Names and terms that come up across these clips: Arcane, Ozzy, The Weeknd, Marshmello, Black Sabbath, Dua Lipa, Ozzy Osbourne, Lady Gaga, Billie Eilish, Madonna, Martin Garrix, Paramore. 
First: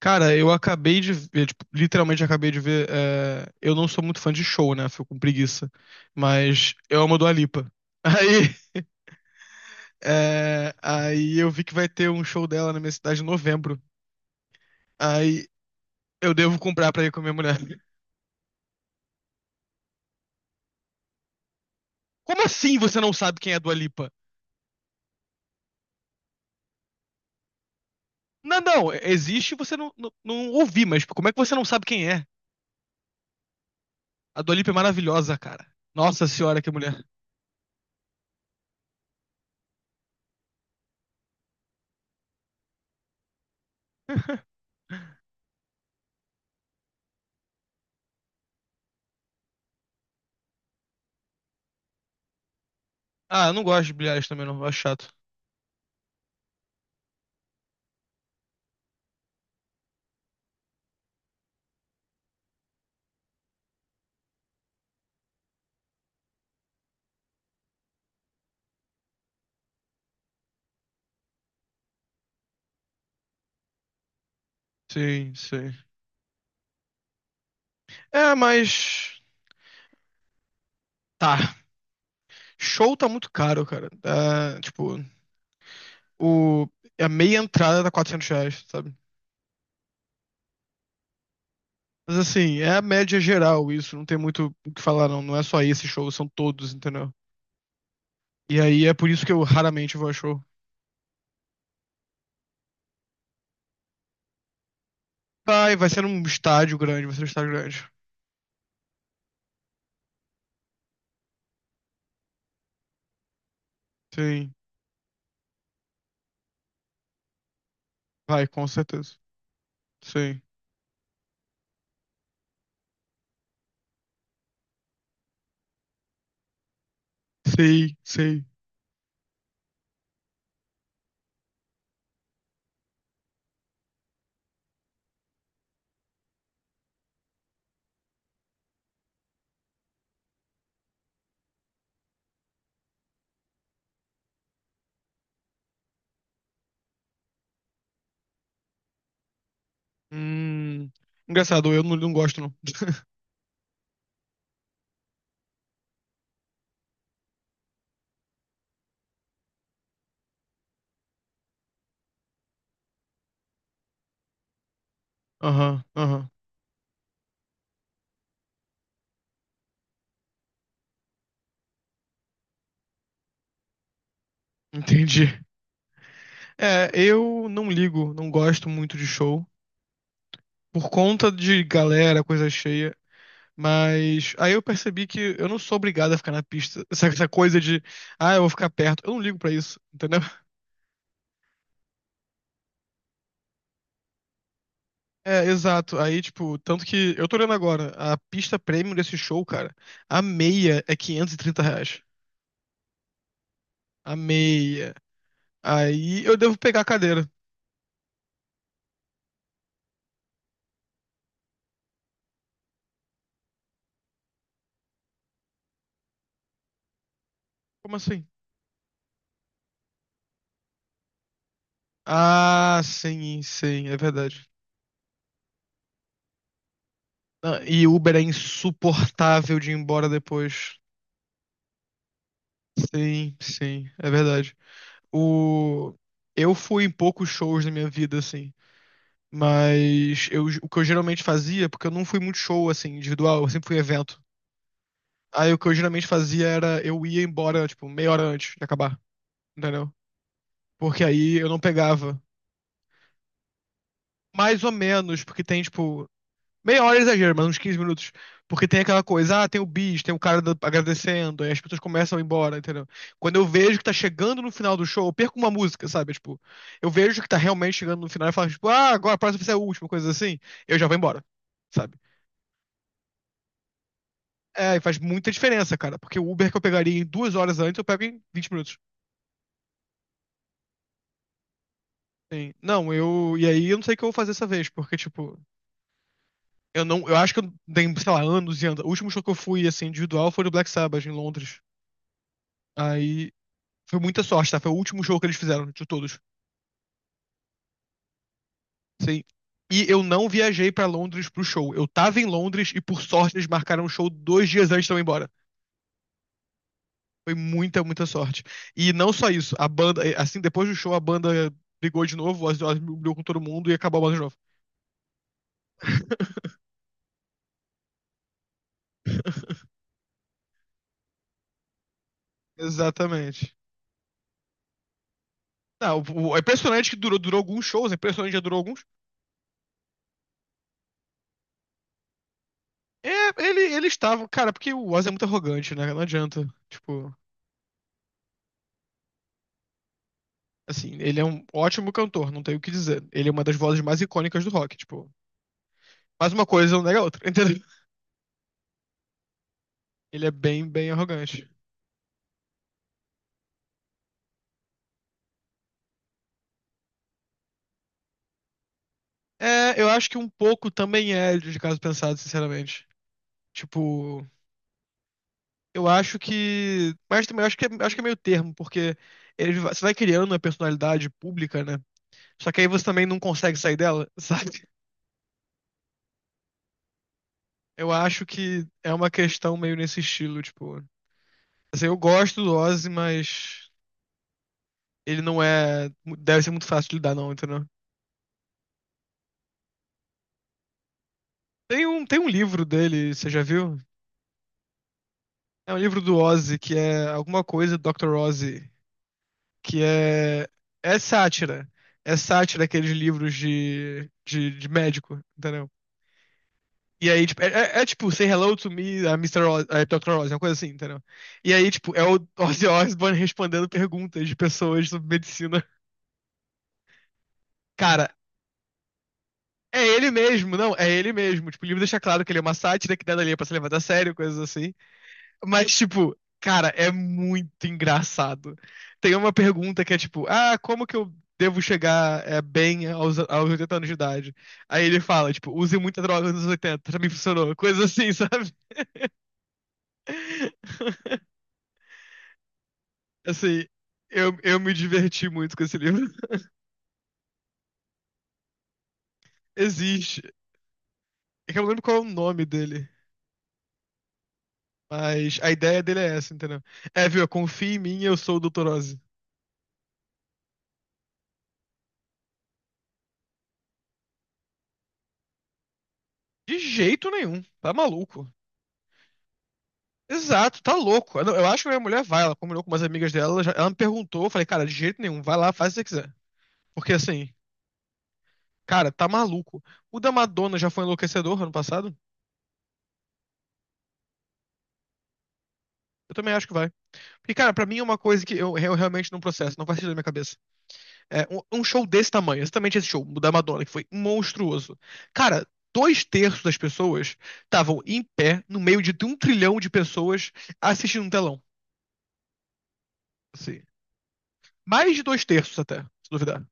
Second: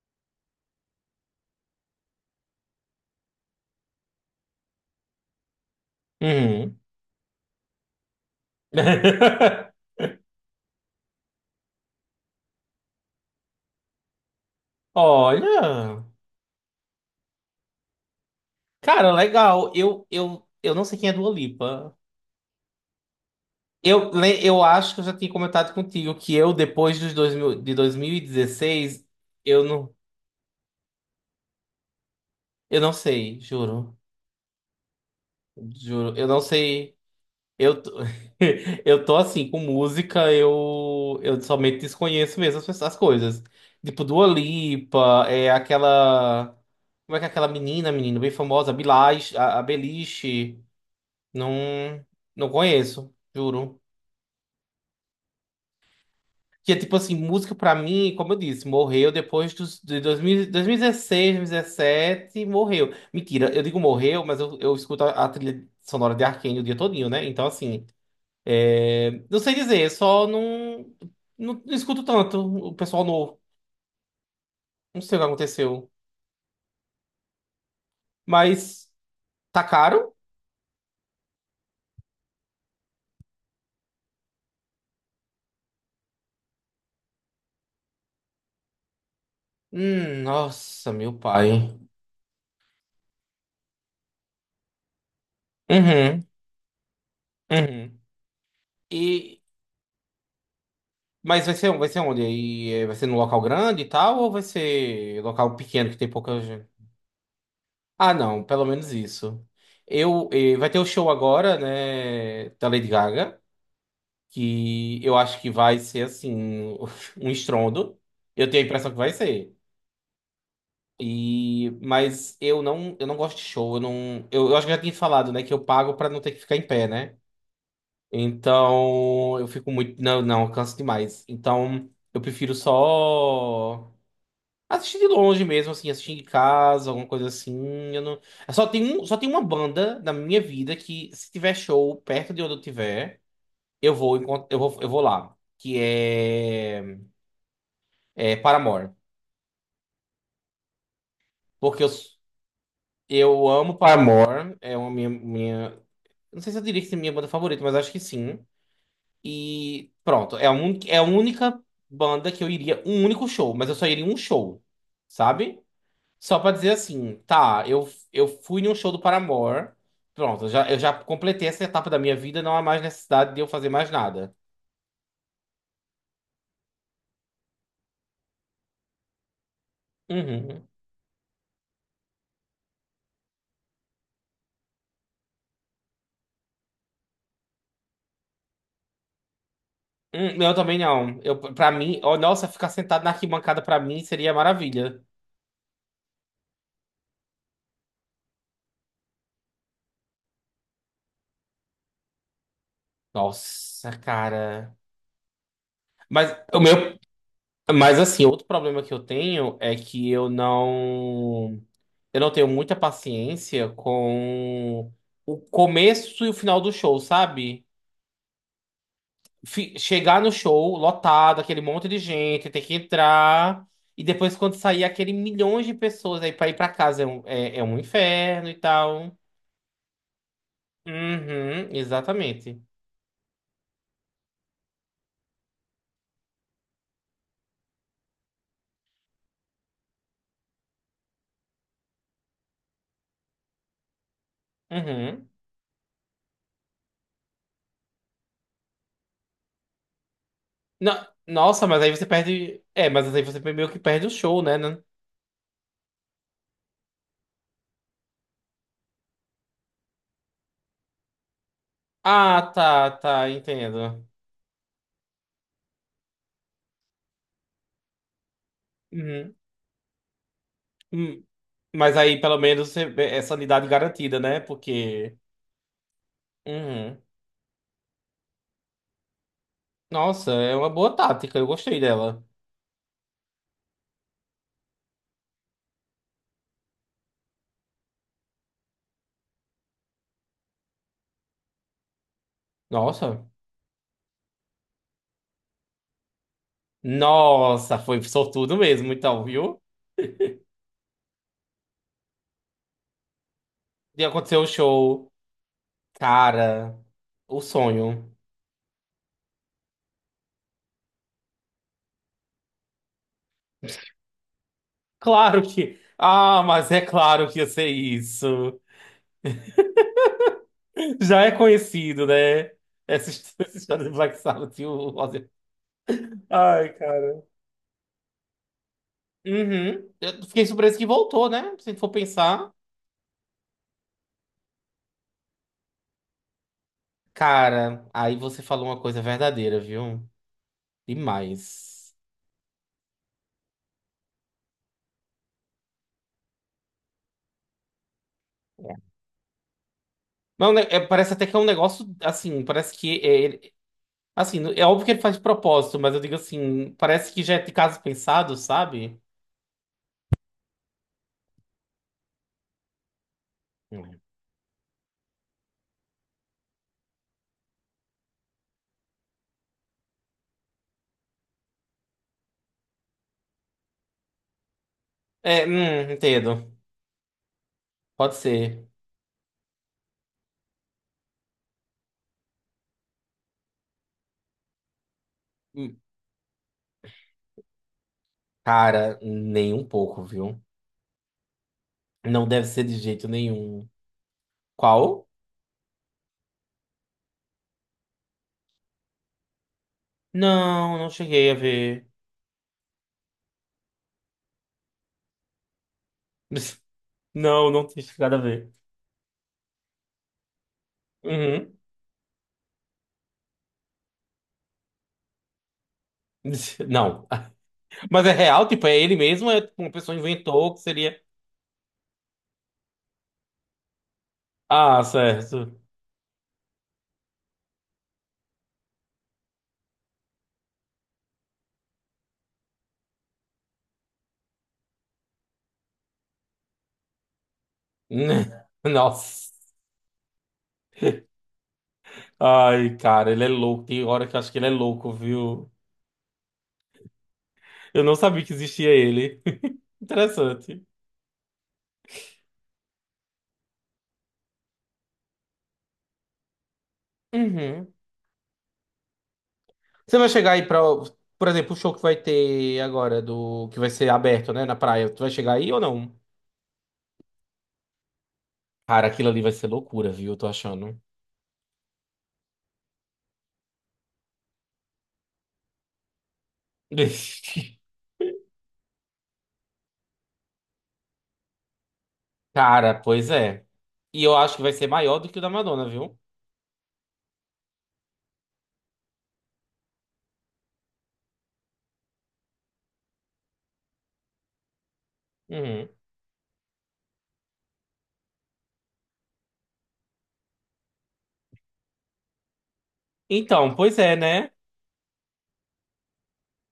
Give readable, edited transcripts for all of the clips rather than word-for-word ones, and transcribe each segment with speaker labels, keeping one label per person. Speaker 1: Cara, eu acabei de ver, tipo, literalmente acabei de ver. Eu não sou muito fã de show, né? Fico com preguiça. Mas
Speaker 2: Uhum.
Speaker 1: eu amo a Dua Lipa. Aí, eu vi que vai ter um show dela na minha cidade em novembro. Aí
Speaker 2: Olha,
Speaker 1: eu devo comprar pra ir com a minha mulher.
Speaker 2: cara, legal. Eu não sei quem é Dua Lipa.
Speaker 1: Como assim você não sabe quem é a Dua Lipa?
Speaker 2: Eu, eu acho que eu já tinha comentado contigo que eu, depois dos 2000 de
Speaker 1: Não, não,
Speaker 2: 2016,
Speaker 1: existe e
Speaker 2: eu
Speaker 1: você não,
Speaker 2: não,
Speaker 1: não, não ouvi, mas tipo, como é que você não sabe quem é?
Speaker 2: eu não sei, juro.
Speaker 1: A Dua Lipa é maravilhosa, cara.
Speaker 2: Juro,
Speaker 1: Nossa
Speaker 2: eu não
Speaker 1: senhora, que
Speaker 2: sei.
Speaker 1: mulher.
Speaker 2: Eu, tô- eu tô assim, com música, eu somente desconheço mesmo as, as coisas. Tipo, Dua Lipa, é aquela. Como é que é aquela menina bem famosa, a Beliche. Não, não conheço,
Speaker 1: Ah, eu não
Speaker 2: juro.
Speaker 1: gosto de bilhares também, não. Eu acho chato.
Speaker 2: Que é tipo assim, música pra mim, como eu disse, morreu depois dos, de dois mil e dezesseis, dois mil e dezessete morreu. Mentira, eu digo morreu, mas eu escuto a trilha sonora de Arcane o dia todinho, né? Então assim, não sei dizer, só não, não, não escuto tanto o pessoal novo. Não sei o que
Speaker 1: Sim, sim.
Speaker 2: aconteceu.
Speaker 1: É,
Speaker 2: Mas
Speaker 1: mas.
Speaker 2: tá caro?
Speaker 1: Tá. Show tá muito caro, cara. Tá, tipo, o, é a meia entrada tá R$ 400, sabe?
Speaker 2: Nossa, meu pai.
Speaker 1: Mas assim, é a média geral isso. Não tem muito o que falar, não. Não é só esse show,
Speaker 2: Uhum,
Speaker 1: são todos, entendeu?
Speaker 2: uhum.
Speaker 1: E aí é por isso que eu
Speaker 2: E,
Speaker 1: raramente vou a show.
Speaker 2: Mas vai ser, vai ser onde? Vai ser num local grande e tal, ou vai ser local
Speaker 1: Vai, vai
Speaker 2: pequeno que
Speaker 1: ser
Speaker 2: tem
Speaker 1: num
Speaker 2: pouca gente?
Speaker 1: estádio grande, vai ser um estádio grande.
Speaker 2: Ah, não, pelo menos isso. Eu, vai ter o show agora, né, da Lady Gaga,
Speaker 1: Sim,
Speaker 2: que eu acho que vai ser assim um estrondo.
Speaker 1: vai,
Speaker 2: Eu tenho a
Speaker 1: com
Speaker 2: impressão que vai
Speaker 1: certeza.
Speaker 2: ser.
Speaker 1: Sim,
Speaker 2: E mas eu não gosto de show, eu não, eu acho que já tinha falado, né, que eu pago pra não ter que ficar em pé, né?
Speaker 1: sei, sei.
Speaker 2: Então, eu fico muito, não, não, eu canso demais. Então, eu prefiro só assisti de longe mesmo, assim, assisti em casa, alguma coisa assim. Eu não... eu só tem um, só tem uma banda na minha vida que, se tiver show perto de onde eu tiver, eu vou lá. É Paramore.
Speaker 1: Hum. Engraçado, eu
Speaker 2: Porque
Speaker 1: não, não gosto, não.
Speaker 2: eu amo Paramore. É uma minha, minha. Não sei se eu diria que é minha banda favorita, mas acho que sim. E pronto, é a única banda que eu iria. Um único show, mas eu só iria em um show, sabe?
Speaker 1: Aham, aham.
Speaker 2: Só pra dizer assim, tá, eu fui num show do Paramore. Pronto, eu já completei essa etapa da minha vida, não há mais necessidade de eu fazer mais nada.
Speaker 1: Entendi. É, eu não ligo, não gosto muito de show.
Speaker 2: Uhum.
Speaker 1: Por conta de galera, coisa cheia. Mas aí eu percebi que eu não sou obrigado a ficar na pista. Essa coisa de, ah, eu vou ficar perto. Eu não ligo pra isso, entendeu?
Speaker 2: Eu também não. Eu, pra mim, oh, nossa, ficar sentado na arquibancada pra mim seria maravilha.
Speaker 1: É, exato. Aí, tipo, tanto que eu tô olhando agora, a pista premium desse show, cara, a meia é R$ 530.
Speaker 2: Nossa,
Speaker 1: A
Speaker 2: cara.
Speaker 1: meia. Aí
Speaker 2: Mas
Speaker 1: eu devo
Speaker 2: o
Speaker 1: pegar a
Speaker 2: meu,
Speaker 1: cadeira.
Speaker 2: mas assim, outro problema que eu tenho é que eu não tenho muita paciência com o começo e o final do show, sabe?
Speaker 1: Como assim?
Speaker 2: Chegar no show lotado, aquele monte de gente, ter que
Speaker 1: Ah, sim,
Speaker 2: entrar.
Speaker 1: sim, é
Speaker 2: E depois,
Speaker 1: verdade.
Speaker 2: quando sair aquele milhões de pessoas aí pra ir pra casa, é
Speaker 1: Ah,
Speaker 2: é um
Speaker 1: e Uber é
Speaker 2: inferno e tal.
Speaker 1: insuportável de ir embora depois.
Speaker 2: Uhum, exatamente.
Speaker 1: Sim, sim, é verdade. O... Eu fui em poucos shows na minha vida, assim. Mas eu, o que eu geralmente fazia, porque eu não fui muito show, assim, individual, eu sempre fui em evento.
Speaker 2: Uhum.
Speaker 1: Aí o que eu geralmente fazia era eu ia embora, tipo, meia hora antes de acabar, entendeu? Porque aí eu não
Speaker 2: Nossa, mas aí você
Speaker 1: pegava.
Speaker 2: perde. É, mas aí você meio que perde o show,
Speaker 1: Mais ou
Speaker 2: né?
Speaker 1: menos, porque tem, tipo, meia hora é exagero, mas uns 15 minutos. Porque tem aquela coisa, ah, tem o bis, tem o cara agradecendo, aí as pessoas começam a ir
Speaker 2: Ah,
Speaker 1: embora, entendeu?
Speaker 2: tá, tá,
Speaker 1: Quando eu vejo que tá
Speaker 2: entendo.
Speaker 1: chegando no final do show, eu perco uma música, sabe? Tipo, eu vejo que tá realmente chegando no final e falo, tipo, ah, agora a
Speaker 2: Uhum.
Speaker 1: próxima vai ser a última, coisa assim, eu já vou embora,
Speaker 2: Hum, mas
Speaker 1: sabe?
Speaker 2: aí pelo menos é sanidade garantida, né?
Speaker 1: É, e faz
Speaker 2: Porque.
Speaker 1: muita diferença, cara. Porque o Uber que eu pegaria
Speaker 2: Uhum.
Speaker 1: em 2 horas antes, eu pego em 20 minutos.
Speaker 2: Nossa, é uma boa tática, eu gostei dela.
Speaker 1: Sim. Não, eu. E aí eu não sei o que eu vou fazer essa vez, porque, tipo, eu não. Eu acho que eu dei, sei lá, anos e anos. O último show que eu fui, assim, individual foi no Black Sabbath, em Londres.
Speaker 2: Nossa.
Speaker 1: Aí. Foi muita sorte, tá? Foi o último show que eles fizeram, de todos.
Speaker 2: Nossa, foi sortudo mesmo,
Speaker 1: Sim.
Speaker 2: então, viu?
Speaker 1: E eu não viajei pra Londres pro show. Eu tava em Londres e, por sorte, eles marcaram o
Speaker 2: E
Speaker 1: show
Speaker 2: aconteceu o
Speaker 1: 2 dias antes de eu ir
Speaker 2: show.
Speaker 1: embora.
Speaker 2: Cara,
Speaker 1: Foi
Speaker 2: o
Speaker 1: muita, muita
Speaker 2: sonho.
Speaker 1: sorte. E não só isso, a banda, assim, depois do show, a banda brigou de novo, o Ozzy Osbourne brigou com todo mundo e acabou a banda de novo.
Speaker 2: Claro que. Ah, mas é claro que ia ser isso. Já é conhecido, né?
Speaker 1: Exatamente.
Speaker 2: Essa história do Black Sabbath e o Ozzy.
Speaker 1: Não, é
Speaker 2: Ai,
Speaker 1: impressionante que durou,
Speaker 2: cara.
Speaker 1: durou alguns shows, é impressionante que já durou alguns.
Speaker 2: Uhum. Eu fiquei surpreso que voltou, né? Se for pensar.
Speaker 1: É, ele estava, cara, porque o Ozzy é muito arrogante, né? Não adianta. Tipo,
Speaker 2: Cara, aí você falou uma coisa verdadeira, viu?
Speaker 1: assim, ele é um ótimo
Speaker 2: Demais.
Speaker 1: cantor, não tem o que dizer. Ele é uma das vozes mais icônicas do rock, tipo. Mas uma coisa não nega a outra, entendeu? Ele é
Speaker 2: Não, né,
Speaker 1: bem, bem
Speaker 2: parece até que é um
Speaker 1: arrogante.
Speaker 2: negócio assim, assim, é óbvio que ele faz de propósito, mas eu digo assim, parece que já é de caso pensado, sabe?
Speaker 1: É, eu acho que um pouco também é de caso pensado, sinceramente.
Speaker 2: Hum.
Speaker 1: Tipo, eu acho que. Mas também eu acho que, acho que é meio termo, porque ele, você vai criando uma personalidade pública, né? Só que aí você também não consegue sair dela, sabe?
Speaker 2: É, entendo.
Speaker 1: Eu
Speaker 2: Pode
Speaker 1: acho que
Speaker 2: ser.
Speaker 1: é uma questão meio nesse estilo, tipo. Assim, eu gosto do Ozzy, mas ele não
Speaker 2: Hum,
Speaker 1: é. Deve ser muito fácil de lidar, não, entendeu?
Speaker 2: Cara, nem um pouco, viu?
Speaker 1: Tem um, tem
Speaker 2: Não
Speaker 1: um
Speaker 2: deve ser
Speaker 1: livro
Speaker 2: de jeito
Speaker 1: dele, você já
Speaker 2: nenhum.
Speaker 1: viu?
Speaker 2: Qual?
Speaker 1: É um livro do Ozzy, que é alguma coisa do Dr. Ozzy, que é.
Speaker 2: Não, não
Speaker 1: É
Speaker 2: cheguei a
Speaker 1: sátira.
Speaker 2: ver.
Speaker 1: É sátira aqueles livros de médico, entendeu? E aí, tipo,
Speaker 2: Não, não tinha
Speaker 1: é tipo,
Speaker 2: chegado a
Speaker 1: Say
Speaker 2: ver.
Speaker 1: Hello to Me, a Mr. Oz, a Dr. Oz, uma coisa assim, entendeu? E
Speaker 2: Uhum.
Speaker 1: aí, tipo, é o Ozzy Osbourne respondendo perguntas de pessoas sobre medicina.
Speaker 2: Não.
Speaker 1: Cara,
Speaker 2: Mas é real, tipo, é ele mesmo, é tipo, uma
Speaker 1: é
Speaker 2: pessoa
Speaker 1: ele
Speaker 2: inventou
Speaker 1: mesmo,
Speaker 2: que
Speaker 1: não, é
Speaker 2: seria.
Speaker 1: ele mesmo. Tipo, o livro deixa claro que ele é uma sátira, que nada ali é pra se levar a sério, coisas assim.
Speaker 2: Ah, certo.
Speaker 1: Mas, tipo, cara, é muito engraçado. Tem uma pergunta que é tipo, ah, como que eu devo chegar é, bem aos, aos 80 anos de idade? Aí ele fala, tipo, use muita droga nos 80 pra mim funcionou. Coisas assim, sabe?
Speaker 2: Nossa. Ai, cara, ele é
Speaker 1: Assim,
Speaker 2: louco. Tem hora que eu acho
Speaker 1: eu,
Speaker 2: que ele é
Speaker 1: eu me
Speaker 2: louco,
Speaker 1: diverti
Speaker 2: viu?
Speaker 1: muito com esse livro.
Speaker 2: Eu não sabia que existia ele.
Speaker 1: Existe.
Speaker 2: Interessante.
Speaker 1: É que eu não lembro qual é o nome dele. Mas a ideia dele é essa, entendeu? É, viu? Confia
Speaker 2: Uhum.
Speaker 1: em mim, eu sou o Dr. Oz.
Speaker 2: Você vai chegar aí pra. Por exemplo, o show que vai ter agora, do que vai ser aberto, né, na praia. Tu vai chegar aí ou não?
Speaker 1: De jeito nenhum. Tá maluco.
Speaker 2: Cara, aquilo ali vai ser loucura, viu? Eu tô
Speaker 1: Exato, tá
Speaker 2: achando.
Speaker 1: louco. Eu, não- eu acho que a minha mulher vai, ela combinou com umas amigas dela, ela me perguntou, eu falei, cara, de jeito nenhum, vai lá, faz o que você quiser. Porque assim, cara, tá maluco. O da Madonna já foi enlouquecedor ano passado?
Speaker 2: Cara, pois é. E eu acho que vai ser maior do que o da Madonna, viu?
Speaker 1: Eu também acho que vai. Porque, cara, pra mim é uma coisa que eu realmente não processo, não faz sentido na minha cabeça. É, um show desse tamanho, exatamente esse show da Madonna, que foi monstruoso. Cara,
Speaker 2: Uhum.
Speaker 1: dois terços das pessoas estavam em pé, no meio de um trilhão de pessoas, assistindo um telão.
Speaker 2: Então,
Speaker 1: Assim,
Speaker 2: pois é, né?
Speaker 1: mais de dois terços até, se duvidar.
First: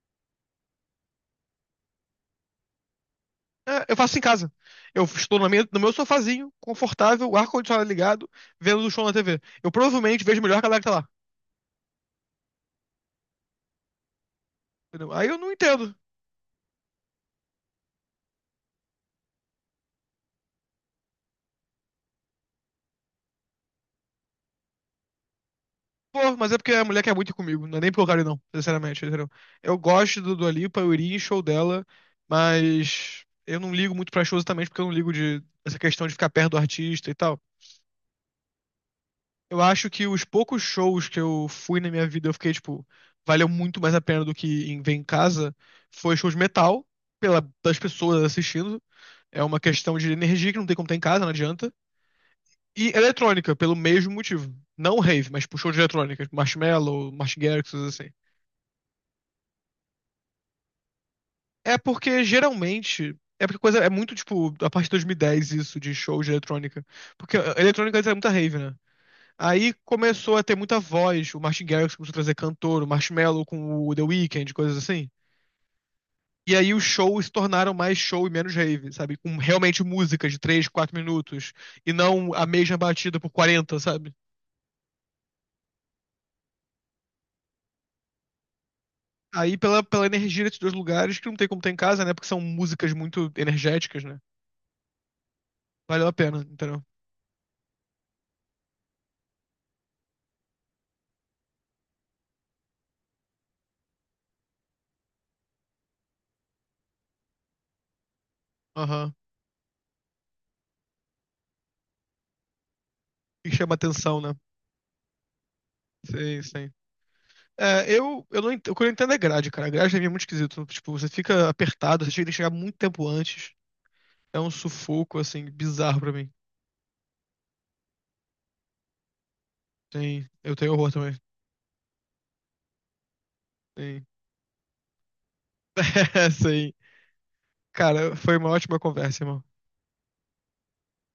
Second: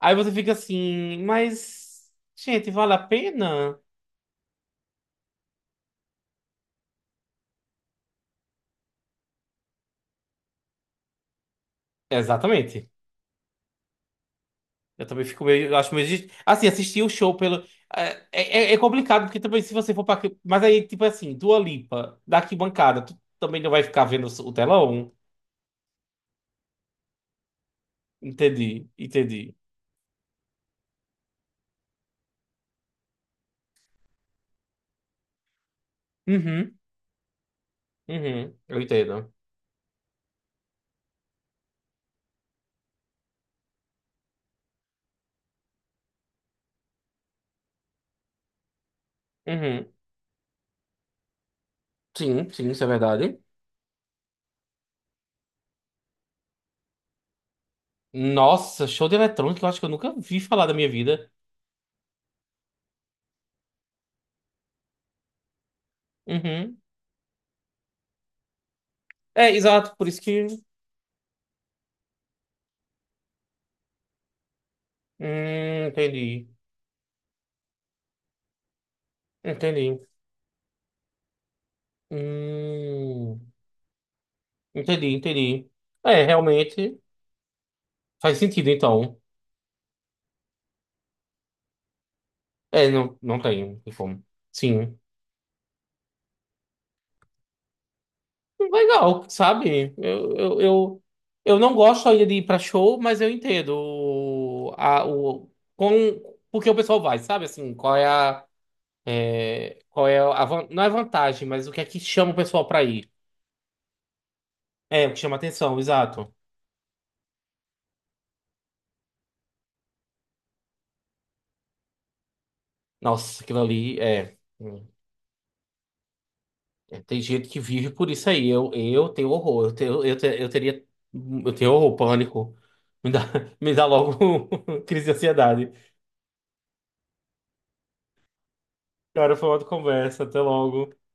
Speaker 2: Aí você fica assim, mas, gente, vale a pena?
Speaker 1: É, eu faço isso em casa. Eu estou na minha- no meu sofazinho, confortável, o ar-condicionado ligado, vendo o show na TV. Eu provavelmente vejo melhor que a galera que tá lá.
Speaker 2: Exatamente. Eu
Speaker 1: Entendeu?
Speaker 2: também
Speaker 1: Aí eu
Speaker 2: fico
Speaker 1: não
Speaker 2: meio. Eu
Speaker 1: entendo.
Speaker 2: Acho meio. Assim, assistir o show pelo. É, é, é é complicado, porque também se você for pra. Mas aí, tipo assim, Dua Lipa, da arquibancada, tu também não vai ficar vendo o telão?
Speaker 1: Pô, mas é porque a mulher quer muito ir comigo, não é nem pelo cara, não,
Speaker 2: Entendi,
Speaker 1: sinceramente, entendeu?
Speaker 2: entendi.
Speaker 1: Eu gosto do Dua Lipa, eu iria em show dela, mas eu não ligo muito pra show exatamente porque eu não ligo de essa questão de ficar perto do
Speaker 2: Uhum,
Speaker 1: artista e tal.
Speaker 2: uhum, eu entendo.
Speaker 1: Eu acho que os poucos shows que eu fui na minha vida, eu fiquei, tipo, valeu muito mais a pena do que em ver em casa, foi show de metal, pela, das pessoas assistindo. É uma
Speaker 2: Uhum.
Speaker 1: questão de energia que não tem como ter em casa, não adianta.
Speaker 2: Sim, sim, isso é
Speaker 1: E
Speaker 2: verdade.
Speaker 1: eletrônica, pelo mesmo motivo. Não rave, mas tipo, show de eletrônica, tipo, Marshmello, Martin Garrix, coisas assim.
Speaker 2: Nossa, show de eletrônica, eu acho que eu nunca vi falar da minha vida.
Speaker 1: É porque geralmente. É porque coisa é muito tipo a partir de 2010 isso de show de
Speaker 2: Uhum.
Speaker 1: eletrônica. Porque a eletrônica antes era muita rave, né?
Speaker 2: É,
Speaker 1: Aí
Speaker 2: exato, por isso
Speaker 1: começou a
Speaker 2: que.
Speaker 1: ter muita voz, o Martin Garrix começou a trazer cantor, o Marshmello com o The Weeknd, coisas assim.
Speaker 2: Entendi,
Speaker 1: E aí os shows se tornaram mais show e menos rave, sabe? Com realmente
Speaker 2: entendi.
Speaker 1: músicas de 3 4 minutos e não a mesma batida por
Speaker 2: Hum,
Speaker 1: quarenta, sabe?
Speaker 2: entendi, entendi. É, realmente faz sentido, então.
Speaker 1: Aí pela, pela energia desses dois lugares que não tem como ter em casa, né? Porque são
Speaker 2: É,
Speaker 1: músicas
Speaker 2: não,
Speaker 1: muito
Speaker 2: não tem, não tem
Speaker 1: energéticas, né?
Speaker 2: como. Sim.
Speaker 1: Valeu a pena, entendeu?
Speaker 2: Legal, sabe? Eu não gosto ainda de ir pra show, mas eu entendo o, a, o, com, porque o pessoal vai, sabe?
Speaker 1: Aham.
Speaker 2: Qual é a, não é vantagem, mas o que é que chama o pessoal pra ir?
Speaker 1: E chama atenção, né?
Speaker 2: É, o que chama atenção, exato.
Speaker 1: Sim, sim. É, eu não entendo. O que eu não entendo é grade, cara. A grade pra mim é muito esquisito, né? Tipo, você fica apertado, você chega- tem que chegar muito tempo
Speaker 2: Nossa,
Speaker 1: antes.
Speaker 2: aquilo ali é,
Speaker 1: É um sufoco, assim, bizarro pra mim.
Speaker 2: é, Tem gente que vive por isso aí. Eu tenho horror, eu tenho, eu,
Speaker 1: Sim,
Speaker 2: te- eu
Speaker 1: eu tenho
Speaker 2: teria,
Speaker 1: horror também.
Speaker 2: eu tenho horror, pânico. Me dá, me dá
Speaker 1: Sim.
Speaker 2: logo crise de ansiedade.
Speaker 1: Sim. Cara, foi uma ótima conversa,
Speaker 2: Cara,
Speaker 1: irmão.
Speaker 2: foi uma outra conversa. Até logo.